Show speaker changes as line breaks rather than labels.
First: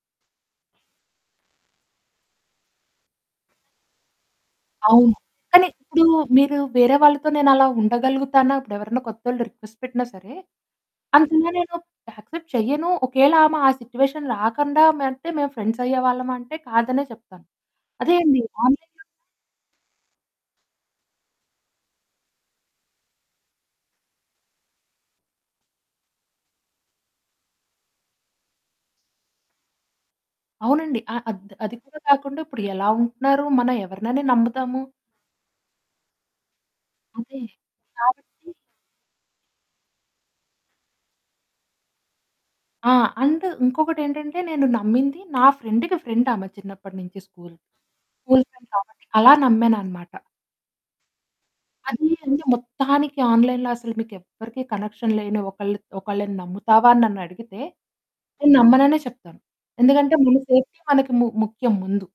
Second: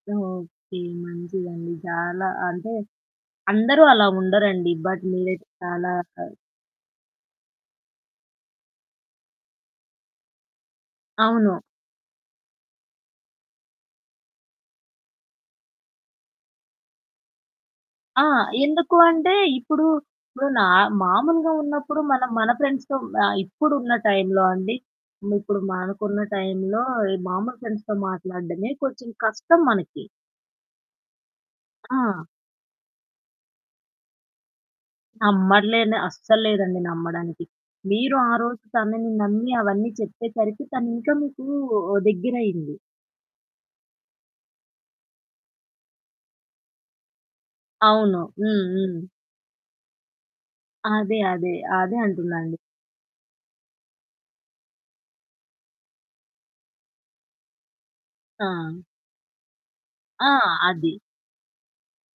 Okay. మంచిదండి. చాలా అంటే, అందరూ అలా ఉండరండి. బట్
అవును.
మీరు
కానీ
చాలా
ఇప్పుడు మీరు వేరే వాళ్ళతో నేనలా ఉండగలుగుతానా? ఇప్పుడెవరైనా కొత్తోళ్ళు రిక్వెస్ట్ పెట్టినా సరే, అందుకని
అవును.
నేను యాక్సెప్ట్ చేయను. ఒకవేళ ఆమె ఆ సిట్యుయేషన్ రాకుండా ఉంటే మేము ఫ్రెండ్స్ అయ్యేవాళ్ళమా అంటే, కాదనే చెప్తాను. అదే
ఆ!
అండి. ఆన్‌లైన్‌
ఎందుకు అంటే ఇప్పుడు, ఇప్పుడు నా మామూలుగా ఉన్నప్పుడు మనం మన ఫ్రెండ్స్‌తో ఆహ్, ఇప్పుడున్న టైమ్‌లో అండి. ఇప్పుడు మనకున్న టైమ్‌లో మామూలు ఫ్రెండ్స్‌తో మాట్లాడడమే కొంచెం కష్టం మనకి.
అవునండి. ఆహ్, అద్ అది కూడా
ఆ!
కాకుండా ఇప్పుడు ఎలా ఉంటున్నారు? మనం ఎవరినని నమ్ముతాము?
నమ్మట్లేండి. అస్సలు లేదండి
అదే.
నమ్మడానికి. మీరు ఆ
కాబట్టి
రోజు తనని నమ్మి అవన్నీ చెప్పేసరికి తను ఇంకా మీకు దగ్గరయింది.
ఆ! అండ్ ఇంకొకటేంటంటే నేను నమ్మింది నా ఫ్రెండ్‌కి ఫ్రెండ్ ఆమె. చిన్నప్పటి నుంచి స్కూలు.
అవును.
స్కూలు
హ్మ్.
ఫ్రెండ్
హ్మ్.
కాబట్టి అలా నమ్మాననమాట.
అదే, అదే. అదే
అది
అంటున్నా
అండి.
అండి.
మొత్తానికి ఆన్‌లైన్‌లో అసలు మీకెవ్వరికీ కనెక్షన్ లేని ఒకళ్ళు ఒకళ్ళని నమ్ముతావా అని నన్నడిగితే, నేను
ఆ!
నమ్మననే చెప్తాను. ఎందుకంటే
ఆ!
మన సేఫ్టీ
అది.
మనకి ము ముఖ్యం ముందు.